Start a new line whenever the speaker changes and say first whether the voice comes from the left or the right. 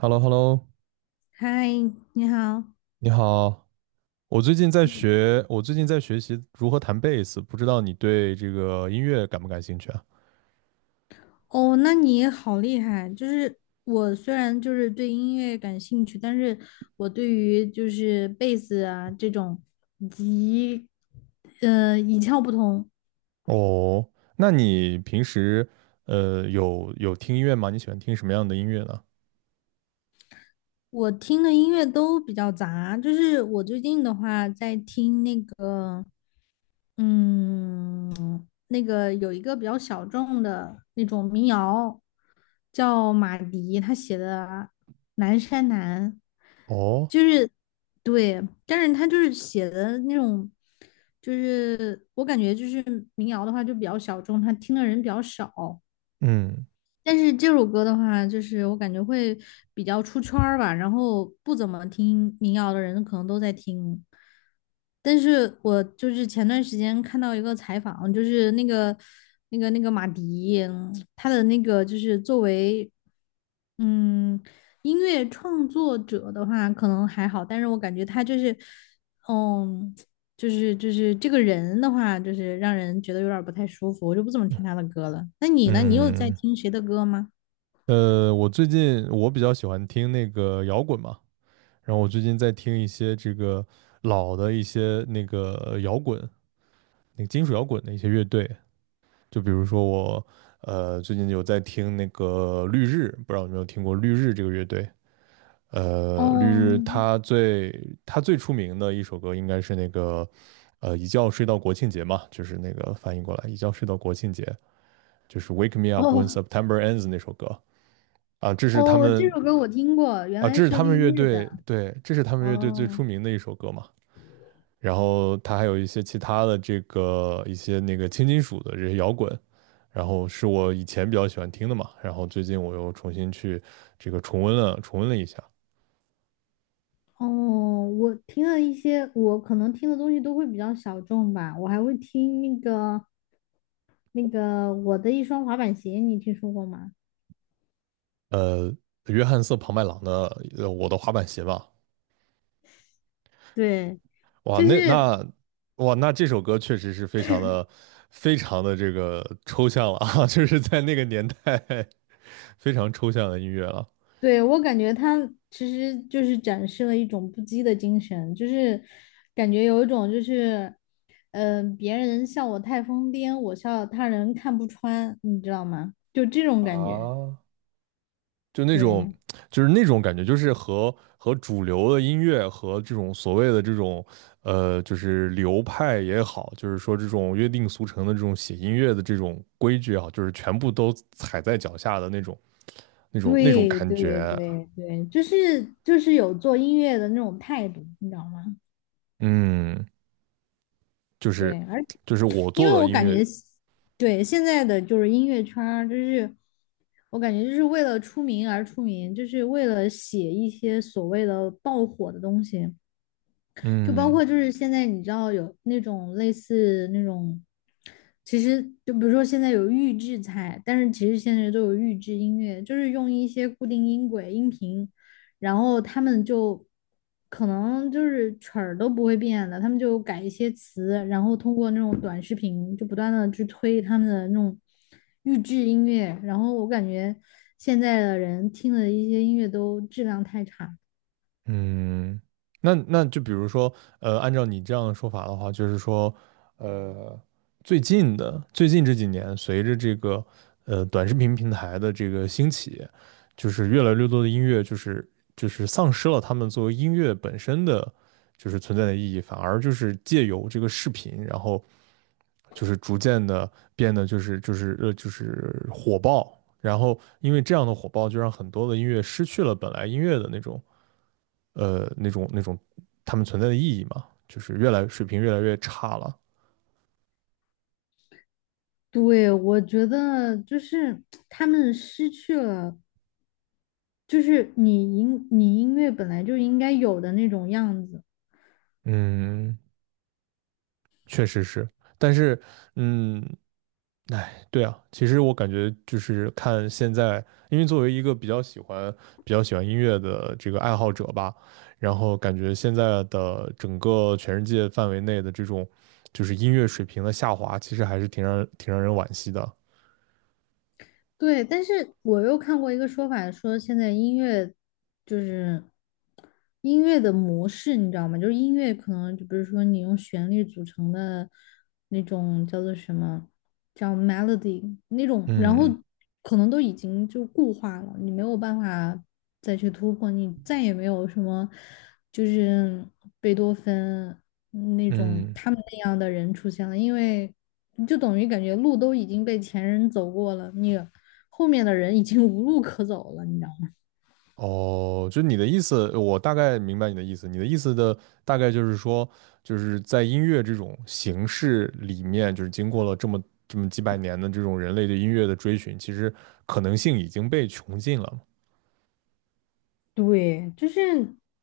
right: h e l l o h e l l o
left: 嗨，你好。
right: 你好。
left: 嗯，
right: 我最近在学习如何弹贝斯，不知道你对这个音乐感不感兴趣啊？
left: 哦，那你也好厉害。就是我虽然就是对音乐感兴趣，但是我对于就是贝斯啊这种以及一窍不通。
right: 哦，那你平时有听音乐吗？你喜欢听什么样的音乐呢？
left: 我听的音乐都比较杂，就是我最近的话在听那个，嗯，那个有一个比较小众的那种民谣，叫马迪，他写的《南山南》，
right: 哦，
left: 就是对，但是他就是写的那种，就是我感觉就是民谣的话就比较小众，他听的人比较少，
right: 嗯
left: 但是这首歌的话，就是我感觉会比较出圈儿吧，然后不怎么听民谣的人可能都在听。但是我就是前段时间看到一个采访，就是那个马迪，他的那个就是作为嗯音乐创作者的话，可能还好，但是我感觉他就是嗯就是这个人的话，就是让人觉得有点儿不太舒服，我就不怎么听他的歌了。那你呢？你有在
right: 嗯，
left: 听谁的歌吗？
right: 我最近我比较喜欢听那个摇滚嘛，然后我最近在听一些这个老的一些那个摇滚，那个金属摇滚的一些乐队。就比如说我，最近有在听那个绿日，不知道有没有听过绿日这个乐队？绿日
left: 哦
right: 它最出名的一首歌应该是那个，一觉睡到国庆节嘛，就是那个翻译过来一觉睡到国庆节，就是《Wake Me Up When
left: 哦
right: September Ends》那首歌啊，这是他
left: 哦，这
right: 们
left: 首歌我听过，原
right: 啊，
left: 来
right: 这是
left: 是
right: 他
left: 绿
right: 们乐
left: 日的。
right: 队对，这是他们乐队最出
left: 哦，
right: 名的一首歌嘛。然后它还有一些其他的这个一些那个轻金属的这些摇滚，然后是我以前比较喜欢听的嘛，然后最近我又重新去这个重温了一下，
left: 哦，我听了一些，我可能听的东西都会比较小众吧。我还会听那个我的一双滑板鞋，你听说过吗？
right: 呃，约翰瑟庞麦郎的《我的滑板鞋》吧，
left: 对，
right: 哇，
left: 就
right: 那
left: 是
right: 那哇那这首歌确实是非常的这个抽象了啊，就是在那个年代 非常抽象的音乐了。
left: 对，我感觉他其实就是展示了一种不羁的精神，就是感觉有一种就是，嗯，别人笑我太疯癫，我笑他人看不穿，你知道吗？就这种感觉。
right: 啊，就那种
left: 对，
right: 就是那种感觉，就是和主流的音乐和这种所谓的这种就是流派也好，就是说这种约定俗成的这种写音乐的这种规矩啊，就是全部都踩在脚下的那种那种
left: 对，
right: 感
left: 对，
right: 觉，
left: 对，对，就是就是有做音乐的那种态度，你知道吗？
right: 嗯，就是
left: 对，而
right: 我
left: 因为
right: 做的
left: 我
right: 音
left: 感
right: 乐，
left: 觉，对现在的就是音乐圈儿，就是我感觉就是为了出名而出名，就是为了写一些所谓的爆火的东西。就包
right: 嗯。
left: 括就是现在你知道有那种类似那种，其实就比如说现在有预制菜，但是其实现在都有预制音乐，就是用一些固定音轨、音频，然后他们就可能就是曲儿都不会变的，他们就改一些词，然后通过那种短视频就不断的去推他们的那种预制音乐，然后我感觉现在的人听的一些音乐都质量太差了。
right: 嗯，那就比如说，按照你这样的说法的话，就是说，呃，最近这几年，随着这个短视频平台的这个兴起，就是越来越多的音乐，就是丧失了他们作为音乐本身的就是存在的意义，反而就是借由这个视频，然后就是逐渐的变得就是火爆，然后因为这样的火爆，就让很多的音乐失去了本来音乐的那种。那种他们存在的意义嘛，就是越来水平越来越差了。
left: 对，我觉得就是他们失去了，就是你音乐本来就应该有的那种样子。
right: 嗯，确实是，但是嗯，哎，对啊，其实我感觉就是看现在，因为作为一个比较喜欢音乐的这个爱好者吧，然后感觉现在的整个全世界范围内的这种就是音乐水平的下滑，其实还是挺让人惋惜的。
left: 对，但是我又看过一个说法，说现在音乐就是音乐的模式，你知道吗？就是音乐可能就比如说你用旋律组成的那种叫做什么，叫 melody 那种，然后
right: 嗯
left: 可能都已经就固化了，你没有办法再去突破，你再也没有什么就是贝多芬那种
right: 嗯。
left: 他们那样的人出现了，因为就等于感觉路都已经被前人走过了，你后面的人已经无路可走了，你知道吗？
right: 哦，就你的意思，我大概明白你的意思。你的意思的大概就是说，就是在音乐这种形式里面，就是经过了这么几百年的这种人类的音乐的追寻，其实可能性已经被穷尽了。
left: 对，就是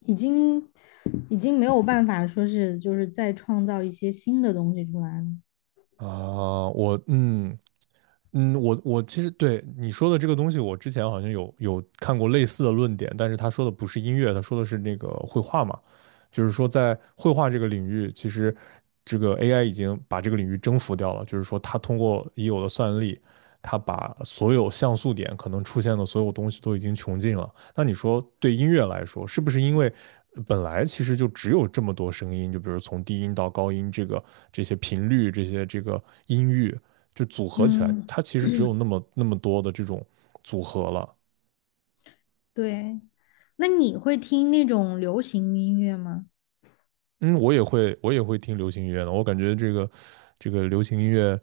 left: 已经没有办法说是就是再创造一些新的东西出来了。
right: 啊，我嗯，嗯，我我其实对你说的这个东西，我之前好像有看过类似的论点，但是他说的不是音乐，他说的是那个绘画嘛，就是说在绘画这个领域，其实这个 AI 已经把这个领域征服掉了，就是说它通过已有的算力，它把所有像素点可能出现的所有东西都已经穷尽了。那你说对音乐来说，是不是因为本来其实就只有这么多声音，就比如从低音到高音这个这些频率，这些这个音域。就组合起来，
left: 嗯，
right: 它其实只有那么多的这种组合了。
left: 对。那你会听那种流行音乐吗？
right: 嗯，我也会听流行音乐的，我感觉这个流行音乐，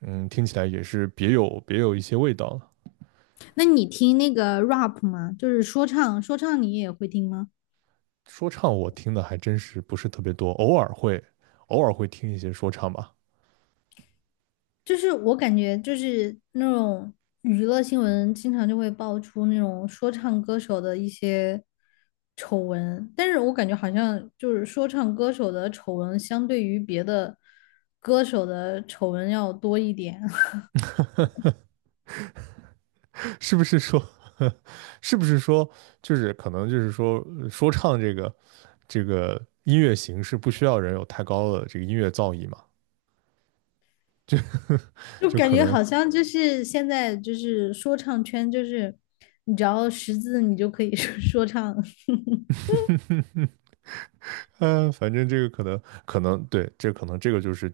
right: 嗯，听起来也是别有一些味道。
left: 那你听那个 rap 吗？就是说唱，说唱你也会听吗？
right: 说唱我听的还真是不是特别多，偶尔会听一些说唱吧。
left: 就是我感觉就是那种娱乐新闻，经常就会爆出那种说唱歌手的一些丑闻，但是我感觉好像就是说唱歌手的丑闻，相对于别的歌手的丑闻要多一点，
right: 是不是说是不是说就是可能就是说说唱这个音乐形式不需要人有太高的这个音乐造诣嘛？
left: 就
right: 就
left: 感
right: 可
left: 觉
right: 能
left: 好像就是现在就是说唱圈，就是你只要识字，你就可以说 说唱。
right: 反正这个可能对，这可能这个就是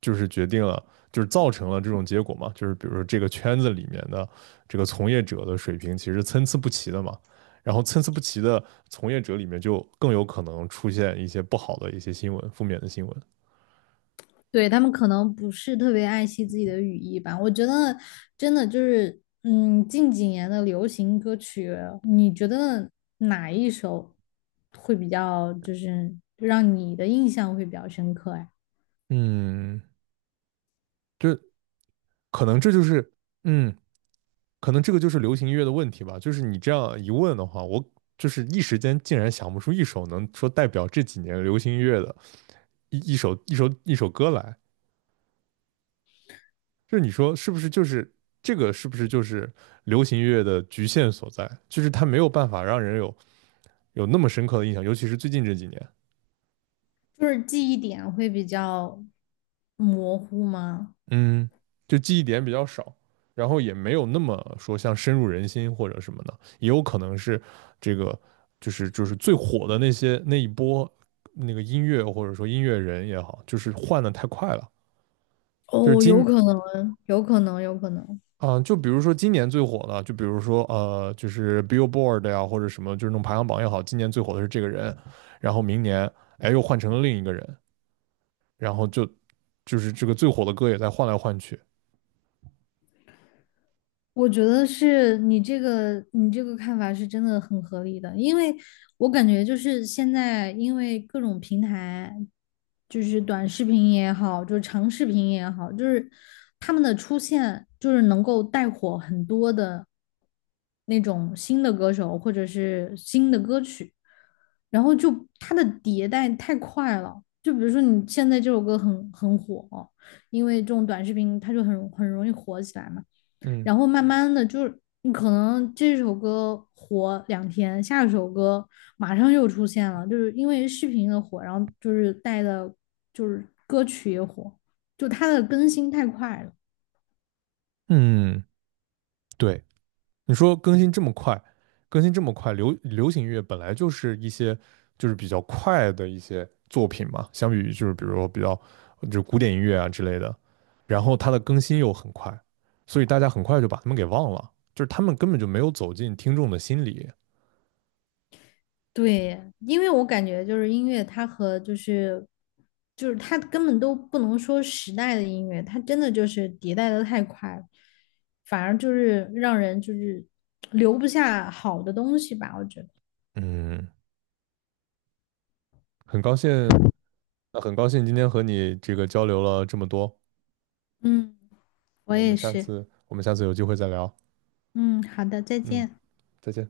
right: 就是决定了，就是造成了这种结果嘛，就是比如说这个圈子里面的这个从业者的水平其实参差不齐的嘛，然后参差不齐的从业者里面就更有可能出现一些不好的一些新闻，负面的新闻。
left: 对，他们可能不是特别爱惜自己的语义吧。我觉得真的就是，嗯，近几年的流行歌曲，你觉得哪一首会比较，就是让你的印象会比较深刻呀？
right: 嗯，这这就是，嗯，可能这个就是流行音乐的问题吧，就是你这样一问的话，我就是一时间竟然想不出一首能说代表这几年流行音乐的一首歌来。就是你说是不是就是是不是就是流行乐的局限所在？就是它没有办法让人有那么深刻的印象，尤其是最近这几年，
left: 就是记忆点会比较模糊吗？
right: 嗯，就记忆点比较少，然后也没有那么说像深入人心或者什么的，也有可能是这个就是最火的那些那一波那个音乐或者说音乐人也好，就是换的太快了。就是
left: 哦，有
right: 今
left: 可能，有可能，有可能。
right: 嗯，就比如说今年最火的，就比如说就是 Billboard 呀，或者什么，就是那种排行榜也好，今年最火的是这个人，然后明年哎又换成了另一个人，然后就就是这个最火的歌也在换来换去。
left: 我觉得是你这个看法是真的很合理的，因为我感觉就是现在因为各种平台，就是短视频也好，就是长视频也好，就是他们的出现就是能够带火很多的那种新的歌手或者是新的歌曲，然后就它的迭代太快了，就比如说你现在这首歌很火，因为这种短视频它就很容易火起来嘛。
right: 嗯
left: 然后慢慢的就是你可能这首歌火两天，下一首歌马上又出现了，就是因为视频的火，然后就是带的，就是歌曲也火，就它的更新太快了。
right: 嗯，对。你说更新这么快，更新这么快，流行乐本来就是一些就是比较快的一些作品嘛，相比于就是比如说就是古典音乐啊之类的，然后它的更新又很快，所以大家很快就把他们给忘了，就是他们根本就没有走进听众的心里。
left: 对，因为我感觉就是音乐，它和就是它根本都不能说时代的音乐，它真的就是迭代的太快了，反而就是让人就是留不下好的东西吧，我觉得。
right: 嗯，很高兴，那很高兴今天和你这个交流了这么多，
left: 嗯，我也是。
right: 我们下次有机会再聊。
left: 嗯，好的，再
right: 嗯，
left: 见。
right: 再见。